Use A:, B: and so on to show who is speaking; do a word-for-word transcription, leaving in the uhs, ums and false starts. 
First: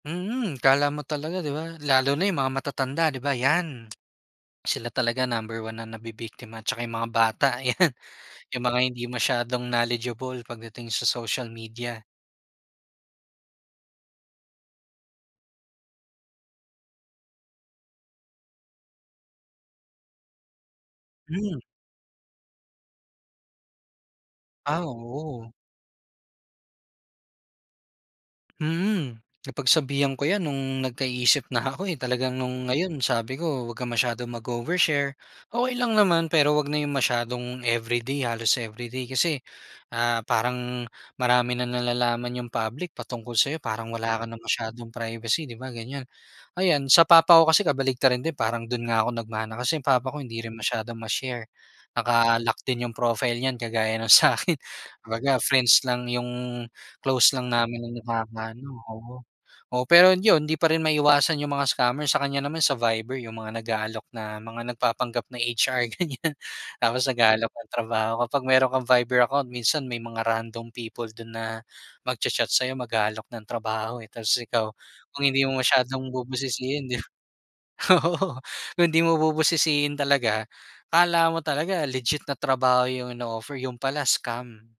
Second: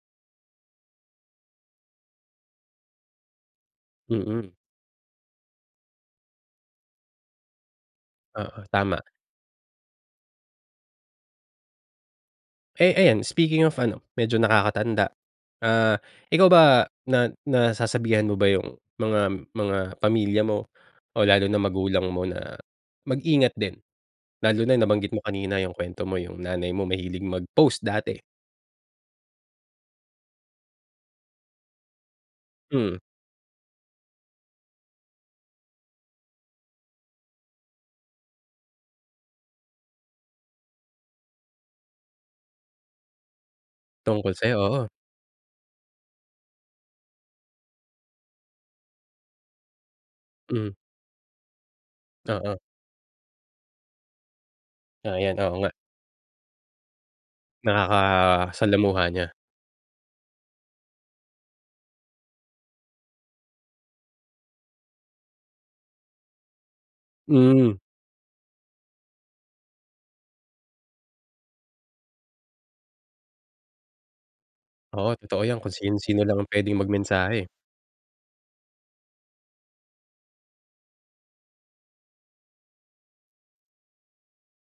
A: Mm akala mo talaga di ba? Lalo na yung mga matatanda di ba yan,
B: Mm.
A: sila talaga number one na nabibiktima tsaka yung mga bata yan, yung
B: Oo,
A: mga
B: tama.
A: hindi masyadong knowledgeable pagdating sa social media.
B: Eh ayan speaking of ano, medyo nakakatanda. Ah, ikaw ba na nasasabihan mo ba yung mga mga pamilya mo o lalo na
A: Hmm.
B: magulang mo na mag-ingat din. Lalo na
A: Ah,
B: nabanggit mo
A: oo.
B: kanina yung kwento mo yung nanay mo mahilig mag-post dati.
A: Mm. Napagsabihan ko yan nung nagka-isip na ako, eh, talaga nung
B: Hmm.
A: ngayon sabi ko wag kang masyadong mag-overshare. Okey lang naman pero wag na yung masyadong everyday, halos everyday kasi, ah, parang marami nang nalalaman yung public patungkol sayo parang wala ka
B: Tungkol
A: ng
B: sayo,
A: masyadong
B: oo.
A: privacy di ba, ganyan. Ayan sa papa ko kasi kabaliktaran din parang dun nga ako nag-mana kasi yung papa ko hindi rin
B: Hmm.
A: masyadong ma-share, naka-lock
B: Oo.
A: din yung profile niyan kagaya ng sakin
B: Ayan,
A: Kumbaga
B: oo nga.
A: friends lang yung, close lang namin ang nakaka-ano
B: Nakakasalamuha
A: oo
B: niya.
A: oo pero yun hindi pa rin maiwasan yung mga scammer, sa kanya naman sa Viber yung mga nag-aalok na mga nagpapanggap na H-R ganyan. Tapos nag-aalok ng
B: Hmm.
A: trabaho kapag meron kang Viber account minsan may mga random people dun na mag-cha-chat sayo, mag-aalok ng trabaho eh tapos ikaw,
B: Oo,
A: kung hindi
B: totoo
A: mo
B: yan kung
A: masyadong
B: sino-sino lang ang pwedeng
A: bubusisihin di ba,
B: mag-mensahe.
A: oo. Kung hindi mo bubusisihin talaga, akala mo talaga legit na trabaho yung ino-offer yun pala scam.